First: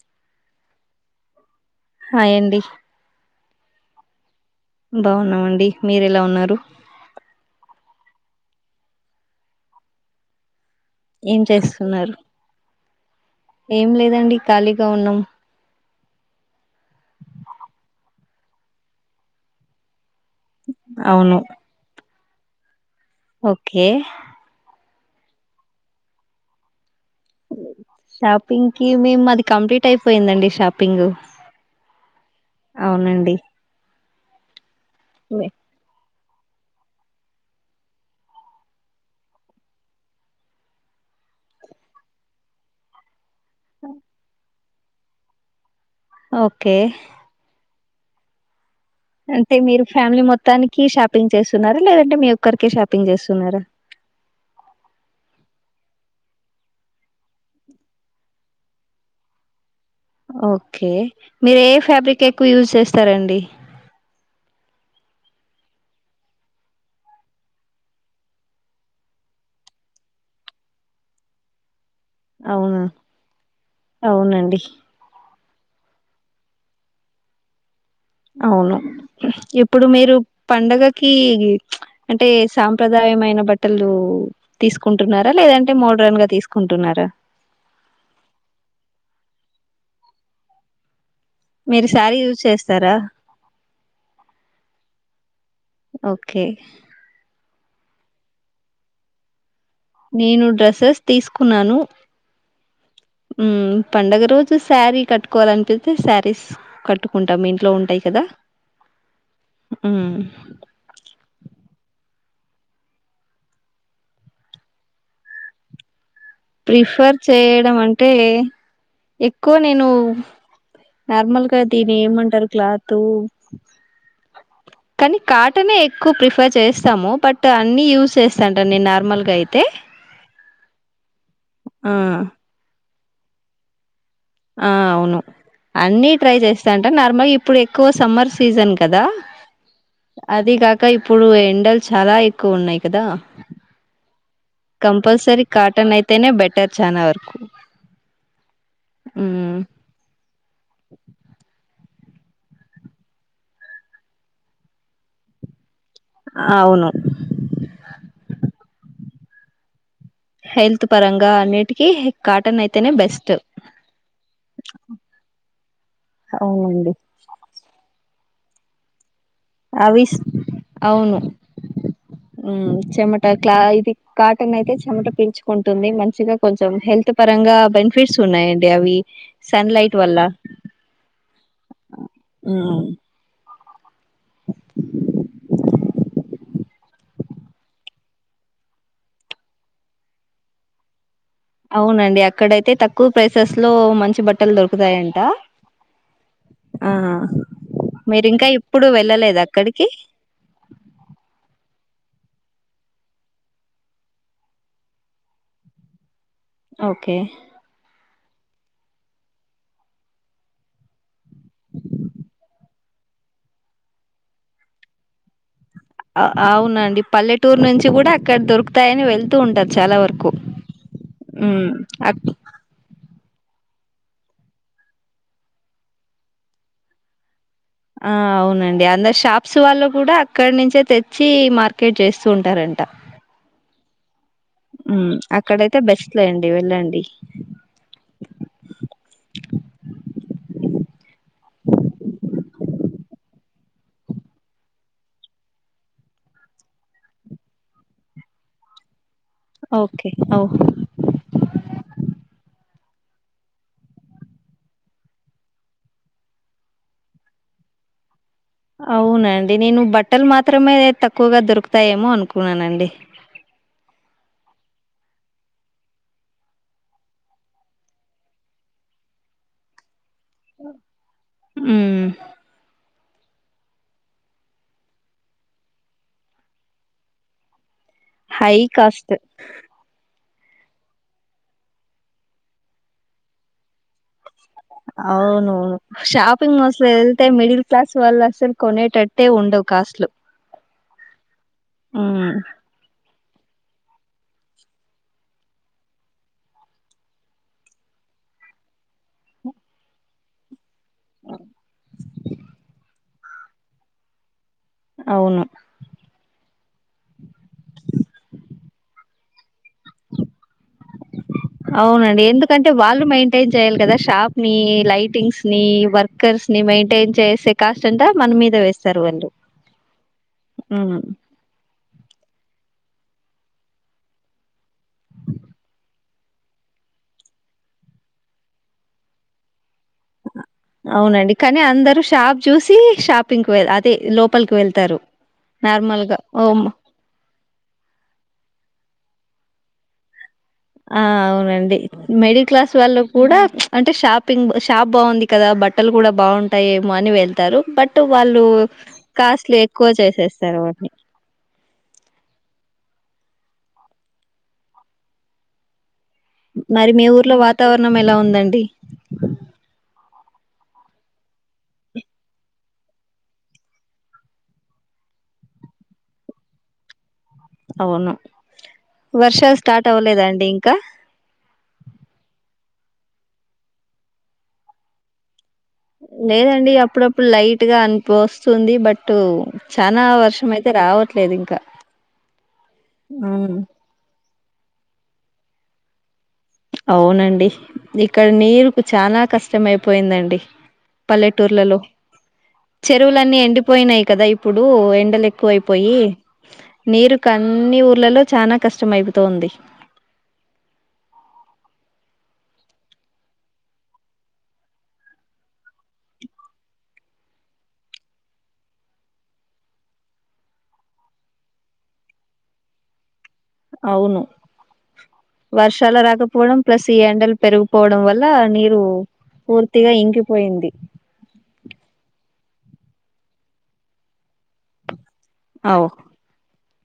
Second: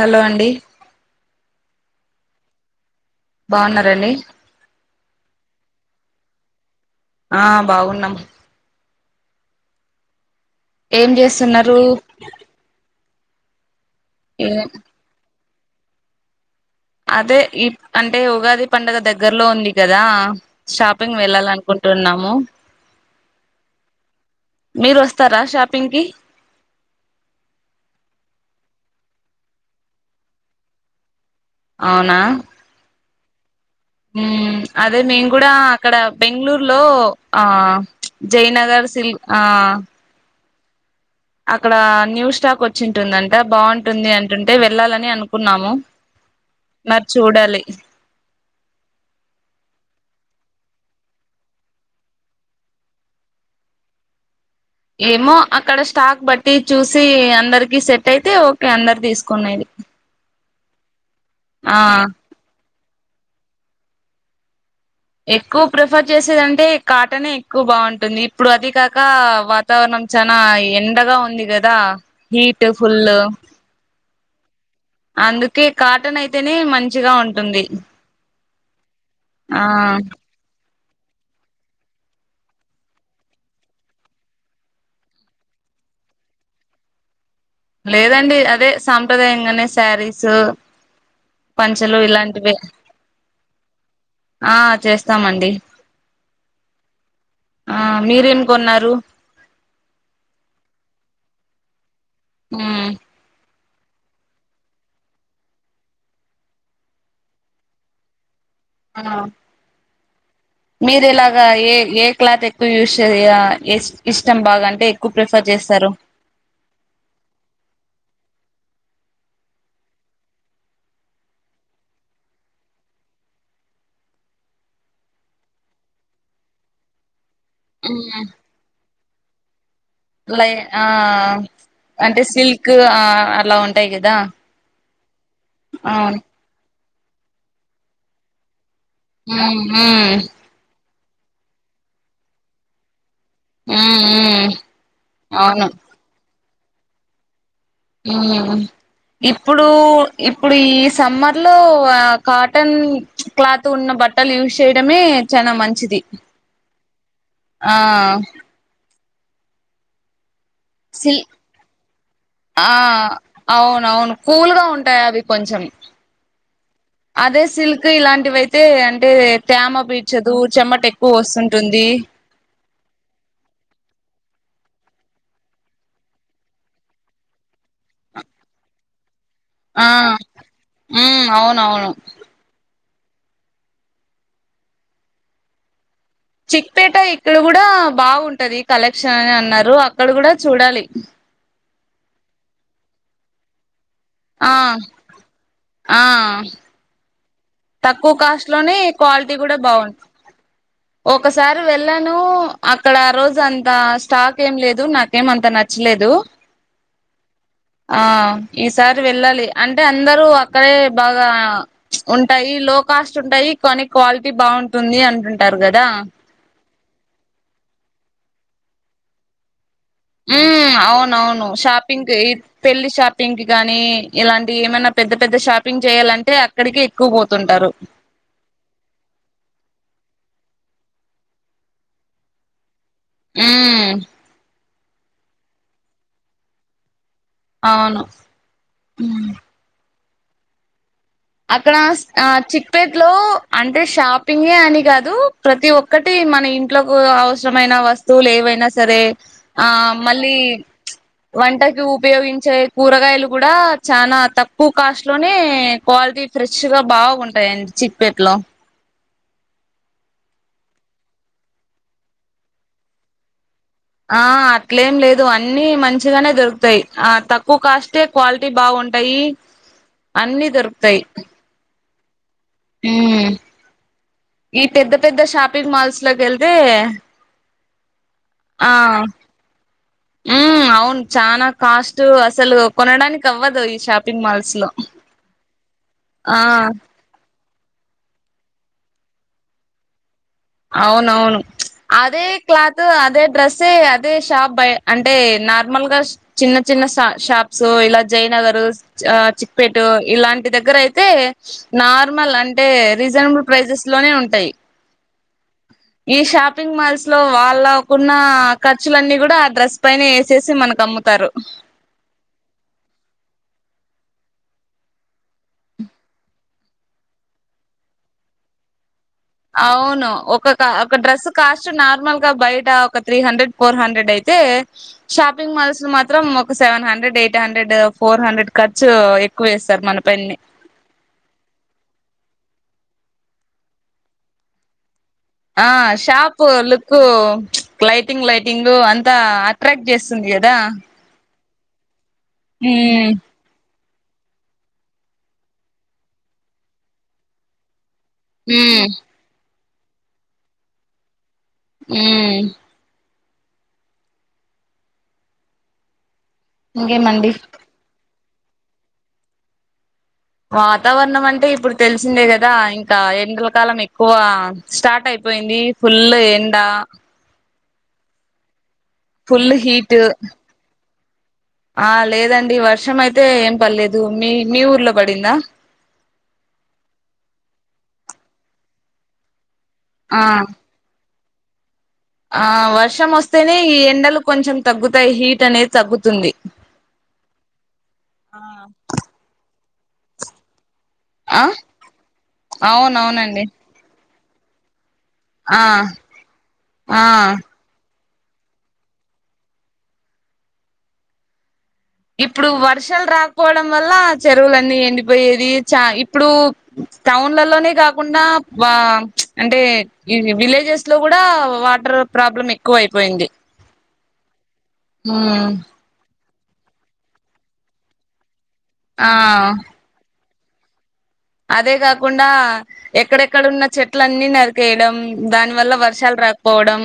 Hello అండి hi అండి బావున్నారండి బావున్నామండి మీరు ఎలా ఉన్నారు ఆ బాగున్నాం ఏం చేస్తున్నారు ఏం లేదండి ఏ ఖాళీగా ఉన్నాం అదే ఈ అంటే ఉగాది పండుగ దగ్గరలో ఉంది కదా షాపింగ్ అవును వెళ్ళాలనుకుంటున్నాము ఓకే మీరు వస్తారా షాపింగ్ కి షాపింగ్ కి మేము మాది కంప్లీట్ అయిపోయిందండి షాపింగ్ అవునా అవునండి ఉ అదే మేం మీ- కూడా అక్కడ బెంగళూరులో ఆ జయనగర్ సిల్క్ ఆ అక్కడ న్యూ స్టాక్ వచ్చింటుందంట బాగుంటుంది అంటుంటే వెళ్ళాలని అనుకున్నాము ఓకే మరి చూడాలి అంటే మీరు ఫ్యామిలీ మొత్తానికి షాపింగ్ చేస్తున్నారా లేదంటే మీ ఒక్కరికే షాపింగ్ చేస్తున్నారా ఏమో అక్కడ స్టాక్ బట్టి చూసి అందరికి సెట్ అయితే ఓకే అందరు తీసుకునేది ఓకే మీరు ఏ ఆ ఫ్యాబ్రిక్ ఎక్కువ యూజ్ చేస్తారండి ఎక్కువ ప్రిఫర్ చేసేదంటే కాటనే ఎక్కువ బాగుంటుంది ఇప్పుడు అది కాక వాతావరణం చానా ఎండగా ఉంది కదా హీట్ అవును ఫుల్ అవునండి అందుకే కాటన్ అయితేనే మంచిగా ఉంటుంది అవును ఆ ఇప్పుడు మీరు పండగ కీ అంటే సాంప్రదాయమైన బట్టలు తీసుకుంటున్నారా లేదంటే మో డ్రన్ గా తీసుకుంటున్నారా లేదండి అదే సాంప్రదాయంగానే శారీసు మీరు పంచలు శారీ యూజ్ ఇలాంటివి చేస్తారా ఆ చేస్తామండి ఓకే ఆ మీరేం కొన్నారు నేను డ్రస్సెస్ తీసుకున్నాను మ్మ్ మ్మ్ పండగ రోజు శారీ కట్టుకోవాలనిపితే శారీస్ కట్టుకుంటాము ఇంట్లో ఉంటాయి కదా అదా మ్మ్ మీరు ఎలాగ ఏ ఏ క్లాత్ ఎక్కువ యూస్ చే ఇష్టం బాగాంటే ఎక్కువ ప్రిఫర్ చే స్తారు ప్రిఫర్ చేయడం అంటే ఎక్కువ నేను నార్మల్గా దీని ఏమంటారు క్లాతు కానీ కాటనే ఎక్కువ ప్రిఫర్ చేస్తాము బట్ అన్ని యూస్ చేస్తాంట నేను నార్మల్గా అయితే లై ఆ ఆ అంటే సిల్క్ ఆ అలా ఉంటాయి కదా ఆ అవును అన్నీ అవును ట్రై చేస్తాంట నార్మల్గా ఇప్పుడు ఎక్కువ సమ్మర్ సీజన్ కదా ఉమ్ ఉమ్ అది కాక ఇప్పుడు ఎండలు చాలా ఎక్కువ ఉన్నాయి కదా మ్మ్ మ్మ్ కంపల్సరీ కాటన్ అయితేనే బెటర్ చాలా వరకు మ్మ్ ఇప్పుడు ఇప్పుడు ఈ సమ్మర్ లో ఎక్కువ కాటన్ క్లాత్ ఉన్న బట్టలు యూస్ చేయడమే చాల మంచిది ఆ అవును ఆ హెల్త్ సిల్ పరంగా అన్నిటికీ కాటన్ ఆ అయితేనే బెస్ట్ అవును అవును కూల్గా ఉంటాయి అవి కొ కొంచం అవునండి అదే సిల్క్ ఇలాంటివయితే అంటే తేమ అవి స్- పీల్చదు చెమట ఎక్కువ అవును వస్తుంటుంది మ్మ్ చెమట క్లా ఇది కాటన్ అయితే చెమట పీల్చుకుంటుంది మంచిగా కొంచెం హెల్త్ పరంగా బెనిఫిట్స్ ఉన్నాయండి అవి ఆ సన్లైట్ వల్ల ఉమ్ అవునవును చిక్పేట ఇక్కడ కూడా బాగుంటది కలెక్షన్ అని అన్నారు అక్కడ కూడా చూడాలి అవునండి అక్కడైతే తక్కువ ప్రైసెస్ లో మంచి ఆ బట్టలు దొరుకుతాయంట ఆ ఆ తక్కువ మీరు ఇంకా కాస్ట్ లోనే ఎప్పుడు క్వాలిటీ వెళ్ళలేద కూడా అక్కడికి ారు వెళ్ళాను అక్కడ రోజు అంత స్టాక్ ఏం లేదు నాకేమంత నచ్చలేదు ఓకే ఆ ఈసారి వెళ్ళాలి అంటే అందరూ అక్కడే బాగా ప్చ్ ఉం లో కాస్ట్ ఉంటాయి కానీ క్వాలిటీ బాగుంటుంది అంటుంటారు గదా అవునండి పల్లెటూరు నుంచి కూడా అక్కడ దొరుకుతాయని వెళ్తూ ఉంటారు చాలా వరకు మ్మ్ మ్మ్ అవునవును హ్మ్. షాపింగ్ అక్ [unintelligible] పెళ్లి షాపింగ్ పింక్ గాని ఇలాంటివి ఏమైనా పెద్ద పెద్ద షాపింగ్ చేయాలంటే అక్కడికే ఎక్కువ పోతుంటారు ఆ అవునండి అందరూ షాప్స్ వాళ్ళు కూడా అక్కడ నుంచే తెచ్చి మార్కెట్ చేస్తూ ఉంటారంట మ్మ్ మ్మ్ అక్కడయితే బెస్ట్ లెండి వెళ్ళండి అవును అక్కడ ఆ చిక్పేట్ లో అంటే షాపింగే అని కాదు ప్రతి ఒక్కటి ఈ మన ఇంట్లోలకు అవసరమైన వస్తువులు ఏవైనా సరే ఆ ఓకే మళ్ళీ ఓహ్! వంటకు ఉపయోగించే కూరగాయలు కూడా చనా తక్కువ కాస్ట్ లోనే క్వాలిటీ ఫ్రెష్ గా బాగుంటాయండి చిప్పెట్లో అవునా అండి నేను బట్టలు మాత్రమే తక్కువగా దొరుకుతాయేమో అనుకున్నానండి ఆ అట్లేం లేదు అన్నిీ మంచిగానే దొరుకుతాయి ఆ తక్కువ కాస్టే క్వాలిటీ బాగుం ఉంటయి అన్నిీ దొరుకుతయి హ్మ్. మ్ ఈ పెద్ద పెద్ద షాపింగ్ మాల్స్ లోకి వెళ్తే హై కాస్ట్ ఉ అవును చనా కాస్ట్ అసలు కొనడానికి అవ్వదు షాపింగ్ మాల్స్ లో అవును ఆ షాపిింగ్ మల్ల్స్లో వెళ్తే మిడిల్ క్లాస్ వల్ అసలు కొనేటట్టే ఉండవు కాస్ట్లు అవునవును అదే మ్ క్లాత్ అదే డ్రెస్ ఎ అదే షాప్ బై అంటే నార్మల్ గా చిన్న చిన్న స షాప్స్ ఇలా జైనా నగర్ చిక్పేట్ ఇలాంటి దగ్గర అయితే నార్మల్ అంటే రీసన బుల్ ప్రైసెస్ లోనే ఉంటయి అవును ఈ షాపింగ్ మాల్స్ లో వాళ్ళకున్న ఖర్చులన్నీ కూడా ఆ డ్రెస్ పైనే వేసేసి మనకు అమ్ముతారు టైన్ చేయాలి కదా షాప్ ని లైటింగ్స్ ని వర్కర్స్ ని మెయింటైన్ చేసే కాస్ట్ అంతా మనం మీద వేస్తా అవును ఒక ఒక మ్ డ్రెసు కాస్ట్ నార్ మల్ గా బయట ఒక త్రీ హండ్రెడ్ ఫోర్ హండ్రెడ్ అయితే షాపింగ్ మాల్స్ లో మాత్రం ఒక seven hundred eight hundred four hundred ఖర్చు ఎక్కువ వేస్తారు మన పైనే అవునండి కానీ అందరు షాప్ చూసి షాపింగ్ కు వేల్ అదే లోపలికి వెళ్తారు ఆ నార్మల్ గా షాప్ ఓ లుక్ లైటింగ్ లైటింగ్ అన్ త అట్రాక్ట్ చేస్తుంది అ ఆ అవునండి మిడిల్ క్లాస్ వాళ్లు ఉమ్ కూడా అంటే షాపింగ్ షాప్ బావుంది కదా బట్టలు కూడా బాగుంటాయేమో అని వెళ్తారు బట్ అటు వాళ్ళు ఉమ్ కాస్ట్లు ఎక్కువ చేసేస్తారు వాటిని హ్మ్ మరి మీ ఇంకేమండి ఊర్లో వాతావరణం ఎలా ఉందండి వాతావరణం అంటే ఇప్పుడు తెలిసిందే కదా ఇంకా ఎండల కాలం ఎక్కువ స్టార్ట్ అయిపో పోయింది ఫుల్ ఎండా అవును ఫుల్ వర్షాలు స్టార్ట్ హీట్ అవ్వలేదా అండి ఇంకా ఆ లేదండి వర్షం అయితే ఏం పడలేదు మీ మీ ఊర్లో పడిందా లేదండి అప్పుడప్పుడు లైట్ గా అనిపు వస్తుంది బట్ చానా ఆ వర్షం అయితే రావట్లేదు ఇంకా ఆ వర్షం వస్తేనే ఉమ్ ఈ ఎండలు కొంచెం తగ్గుతాయి హీట్ అనేది తగ్గుతుంది అవునండి ఇక్కడ నీరుకు చాలా కష్టమైపోయిందండి ఆ పల్లెటూర్లలో చెరువులన్నీ అవునవునండి ఎండిపోయినాయి కదా ఇప్పుడు ఎన్ ఎండలు ఆ ఎక్కువయిపోయి ఆ నీరుకు అన్ని ఊర్లలో చానా కష్టం అయిపోతో ఉంది ఇప్పుడు వర్షాలు రాకపోవడం వల్ల చెరువులన్నీ ఎండిపోయేది చ ఇప్పుడు టౌన్లలోనే కాకుండా వా అంటే ఈ విలేజెస్ లో కూడా వాటర్ టర్ ప్రాబ్లం ఎక్కువ అయిపోయింది అవును వర్షాలు రాకపోవడం ప్లస్ ఈ ఎండలు పెరిగిపోవడం వల్ల నీరు ఆ పూర్తిగా ఇంకిపోయింది అదే కాకుండా ఎక్కడెక్కడ ఉన్న చెట్లన్ని నరికేయడం దాని వల్ల అవు వర్షాలు రాకపోవడం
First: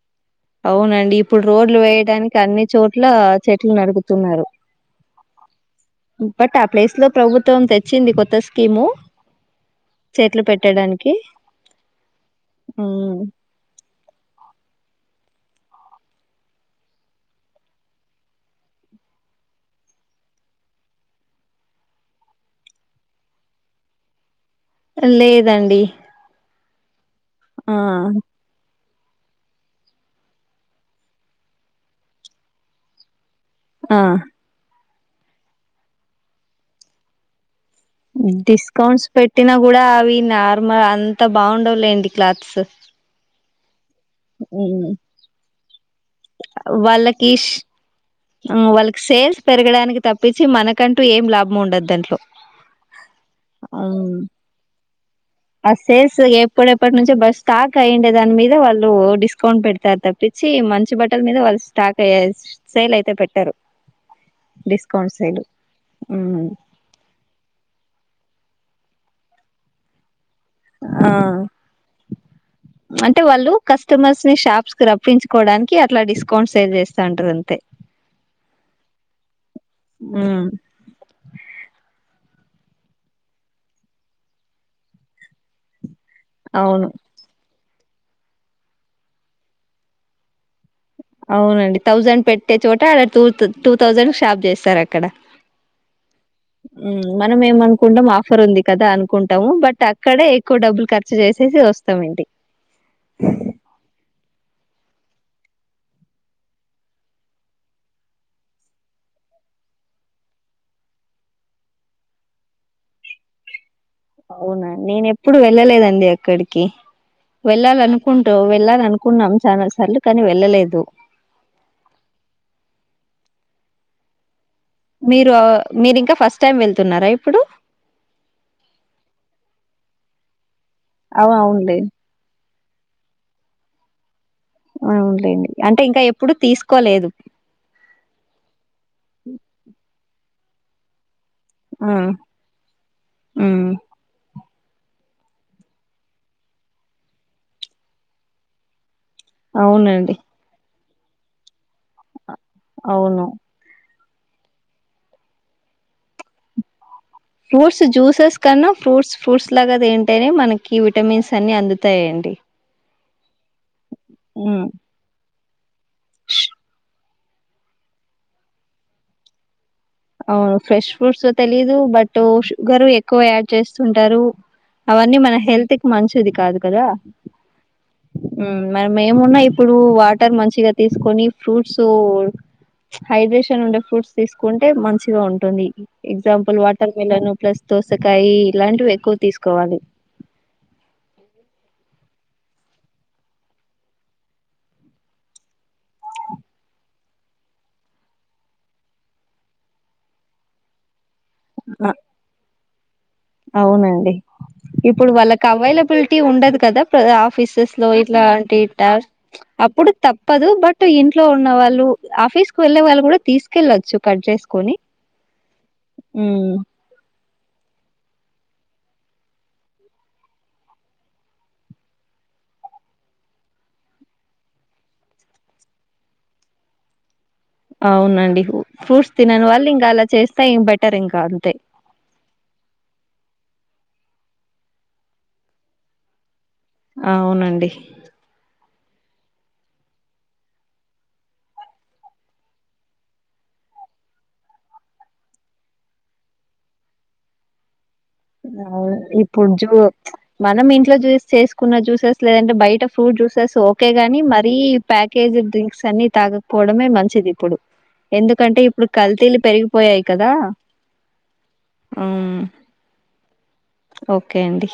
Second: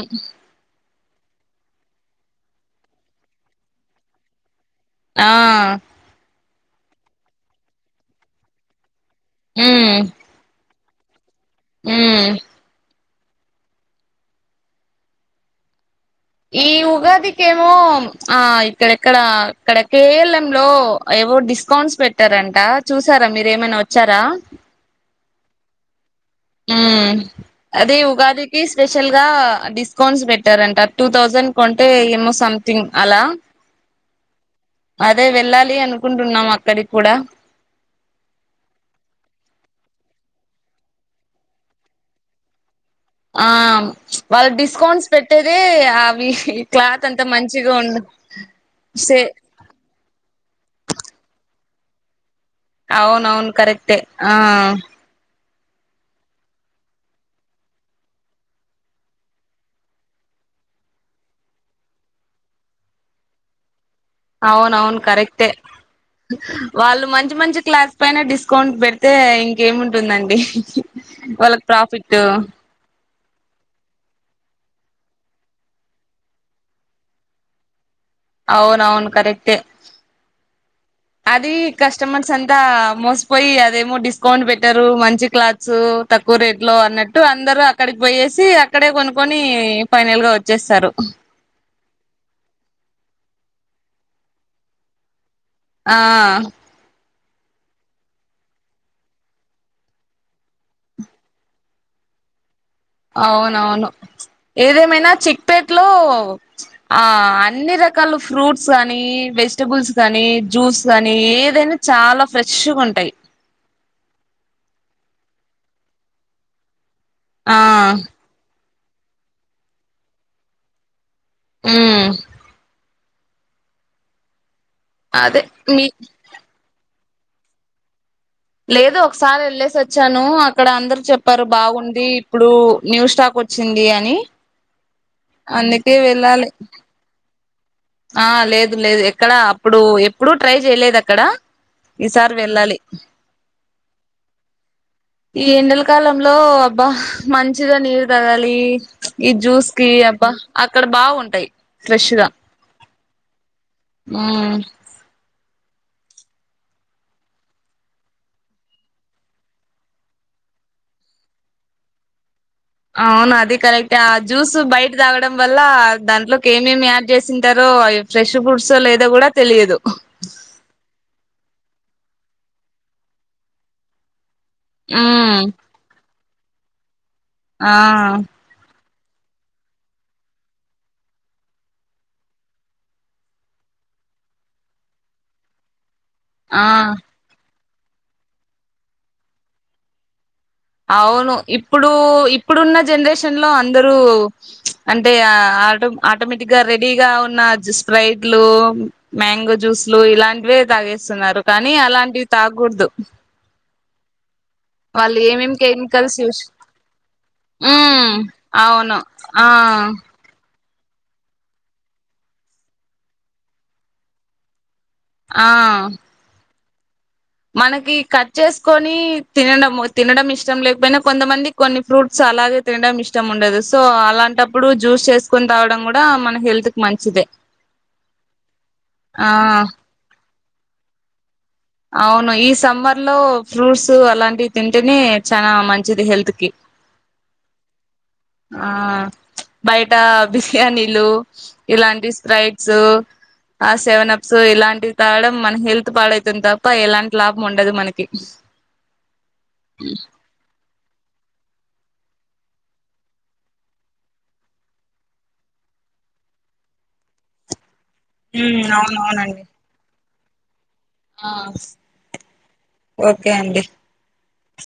అవునండి ఇప్పుడు రోడ్లు వేయడానికి అన్ని చోట్ల చెట్లు నరుకుతున్నారు ఆ బట్ ఆ ప్లేస్ లో ప్రభుత్వం తెచ్చింది కొత్త స్కీము చెట్లు పెట్టడా కి హుమ్మ్ హుమ్మ్ ఈ ఉగాదికెమో ఆ ఇక్కడ ఇక్కడ ఇక్కడ కె యల్ యంలో ఏవో డిస్కౌంట్స్ పెట్టారంట చూసారా మీరేమైనా వచ్చారా లేదండి హ్మ్ ఆ అదే ఉగాదికి స్పెషల్ గా డిస్కౌంట్స్ పెట్టారంట టూ థౌసండ్ కొంటే ఏమో సంథింగ్ అలా ఆ అదే వెళ్ళాలి అనుకుంటున్నాం అక్కడికి కూడా డిస్కౌంట్స్ పెట్టినా కూడా అవి నార్మల్ అంత బాగుండవులేండి క్లాత్స్ ఆ వాళ్ళ ఉమ్, డిస్కౌంట్స్ పెట్టేదే అవి ఈ క్లాత్ అంత వాళ్ళకి ఇష్ మంచిగా ఉం ఆ వాళ్ళకి సేల్స్ పెరగడానికి తప్పించి మనకంటూ ఏం లాభం ఉండద్దు అవును అవును కరెక్టే అవును ఆ ఆ సేల్స్ ఎప్పుడెప్పటి నుంచో బస్ స్టాక్ అయ్యండే దాని మీద వాళ్ళు డిస్కౌంట్ పెడతారు తప్పి వచ్చి మంచి బట్టల మీద వాళ్ళు స్టాక్య సేల్ అయితే పెట్టారు అవున అవును డిస్కౌంట్ సేల్ కరెక్టే ఉమ్ వాళ్ళు మంచి మంచి క్లాస్ పైన డిస్ స్కౌంట్ పెడితే ఇంకేముంటుందండి ఆ వాళ్ళకి ప్రాఫిట్ అంటే వాళ్ళు కస్టమర్స్ షాప్స్ కి రప్పించుకోవడానికి అట్లా డిస్కౌంట్ సేల్ చేస్త ఉంటారు అంతే అవున అవును కరెక్ట్ ఉమ్ అది కస్టమర్స్ అంతా మోసిపోయి అదేమో డిస్కౌంట్ పెట్టారు మంచి క్లాత్స్ తక్కువ రేట్ లో అవును అన్నట్టు అందరుూ అక్కడికి పోయేసి అక్కడే కొనుక్కొని ఫైనల్ గా వచ్చేస్తారు అవునండి థౌజండ్ పెట్టే చోట అడ టూ టూ థౌసండ్ షాప్ చేస్తారు అక్కడ ఆ మ్మ్ మనం ఏమనుకుంటాం ఆఫర్ ఉంది కదా అనుకుంటాము బట్ అక్కడే ఎక్కువ డబ్బులు ఖర్చు చేసేసి వస్తామంటి అవునవును ఏదేమైనా చిక్పేట్ లో ఆ అన్ని రకాల ఫ్రూట్స్ కాగానీ వెజిటబుల్స్ కానీ జ్యూస్ కాని ఏదైనా చాలా ఫ్రెష్గా ఉంటాయి అవునా నేన ఎప్పుడు వెళ్ళలేదండి అక్కడికి ఆ వెళ్ళాలనుకుంటూ వెళ్ళ అనుకున్నాం చాలా సార్లు కాని వెళ్ళలేదు ఉమ్ మీరు అదే మీ మీరు ఇంకా ఫస్ట్ టైం వెళ్తున్నారా ఇప్పుడు లేదు ఒకసారి వెళ్ళేసి వచ్చాను అక్కడ అందరు అవు చెప్పారు అవునులే బాగుంది ఇప్పుడు న్యూ స్టాక్ వచ్చింది అని అవులేండి అంటే అందుకే ఇంకా ఎప్పుడు వెళ్ళాలి తీసుకోలేదు ఆ లేదు లేదు ఎక్కడ అప్పుడు ఎప్పుడు ట్రై చేయలేదు అక్కడ ఆ ఈసారి వెళ్ళాలి మ్మ్ ఈ ఎండెల కాలంలో అబ్బా మంచిగా నీరు తగాలి ఈ జ్యూస్ కి అవునండి అబ్బా అక్కడ బాగుంటాయి ఫ్రెష్గా అవును మ్మ్ ఫ్రూట్స్ జ్యూసెస్ కన్నా ఫ్రూట్స్ ఫ్రూట్స్ లాగా ఏంటనే మనకి విటమిన్స్ అన్ని అందుతాయిండి అవును అది కరెక్ట్ ఆ జ్యూస్ బయట తాగడం వల్ల దాంట్లోకి ఏమేమి యాడ్ చేసింటారు అవి ఫ్రెష్ ఫుడ్సో లేదో కూడా తెలియదు అవును ఫ్రెష్ ఫ్రూట్సో తెలీదు బట్ షుగర్ ఎక్కువ యాడ్ చేస్తుంటారు అవన్నీ మన ఉమ్ హెల్త్కి మంచిది కాదు కదా ఆ మనం ఏమున్నా ఇప్పుడు వాటర్ మంచిగా తీసుకొని ఫ్రూట్స్ హైడ్రేషన్ ఉండే ఫ్రూడ్స్ తీసుకుంటే మంచిగా ఉంటుంది ఎగ్జాంపుల్ ఆ వాటర్ మిలన్ ప్లస్ దోసకాయి ఇలాంటివి ఎక్కువ తీసుకోవాలి అవును ఇప్పుడు ఇప్పుడున్న జనరేషన్ లో అందరూ అంటే ఆటో ఆటోమేటిక్ గా రెడీగా ఉ న్న స్ప్రైట్లు మ్యాంగో జ్యూస్ లు ఇలాంటివే తాగేస్ స్తున్నారు కానీ ఆ, అలాంటివి తాగకూడదు అవునండి ఇప్పుడు వాళ్ళు వాళ్ళకి ఏమేం అవైలబిలిటీ కెమికల్స్ యూస్ ఉండదు కదా ఆఫీసెస్ లో ఉమ్ ఇట్లాంటి అవును ఆ అప్పుడు తప్పదు బట్ ఇంట్లో ఉన్న వాళ్ళు ఆఫీస్ కు వెళ్ళే వాళ్ళు కూడా తీసుకెళ్ళొచ్చు కట్ చేసుకొని ఆ ఉమ్ మనకి కట్ చేసుకొని తినడం తినడం ఇష్టం లేకపోయినా కొంతమంది కొన్ని ఫ్రూట్స్ అలాగే తినడం ఇష్టం ఉండదు సో అలాంటప్పుడు జ్యూస్ చేసుకోని తాగడం కూడా మన హెల్త్ కి మంచిదే అవునండి ఫ్రూట్స్ ఆ తినని వాళ్ళు ఇంకా అలా చేస్తే బెటర్ ఇంకా అంతే అవును ఈ సమ్మర్ లో ఫ్రూట్స్ అలాంటివి తింటేనే చానా మంచిది హెల్త్ కి అవునండి ఆ బయట బిర్యానీలు ఇలాంటి స్ప్రైట్స్ ఆ సెవెన్ అప్స్ ఇలాంటివి తాగడం మన హెల్త్ పాడైతుంది తప్ప ఎలాంటి లాభం ఉండదు మన అవు ఇప్పుడు జూ మనం ఇ ఇంట్లో జూసెస్ చేసుకున్న జ్యూసెస్ లేదంటే బయట ఫ్రూట్ జ్యూసెస్ ఓకే గానీ మరీ ప్యాకేజ్డ్ డ్రింక్స్ న్నీ తాగకపోవడమే మంచిది ఇప్పుడు ఉమ్ ఎందుకంటే ఇప్పుడు కల్తీలు పెరిగిపోయాయి కదా ఆ హ్మ్. ఓకే అండి ఓకే అండి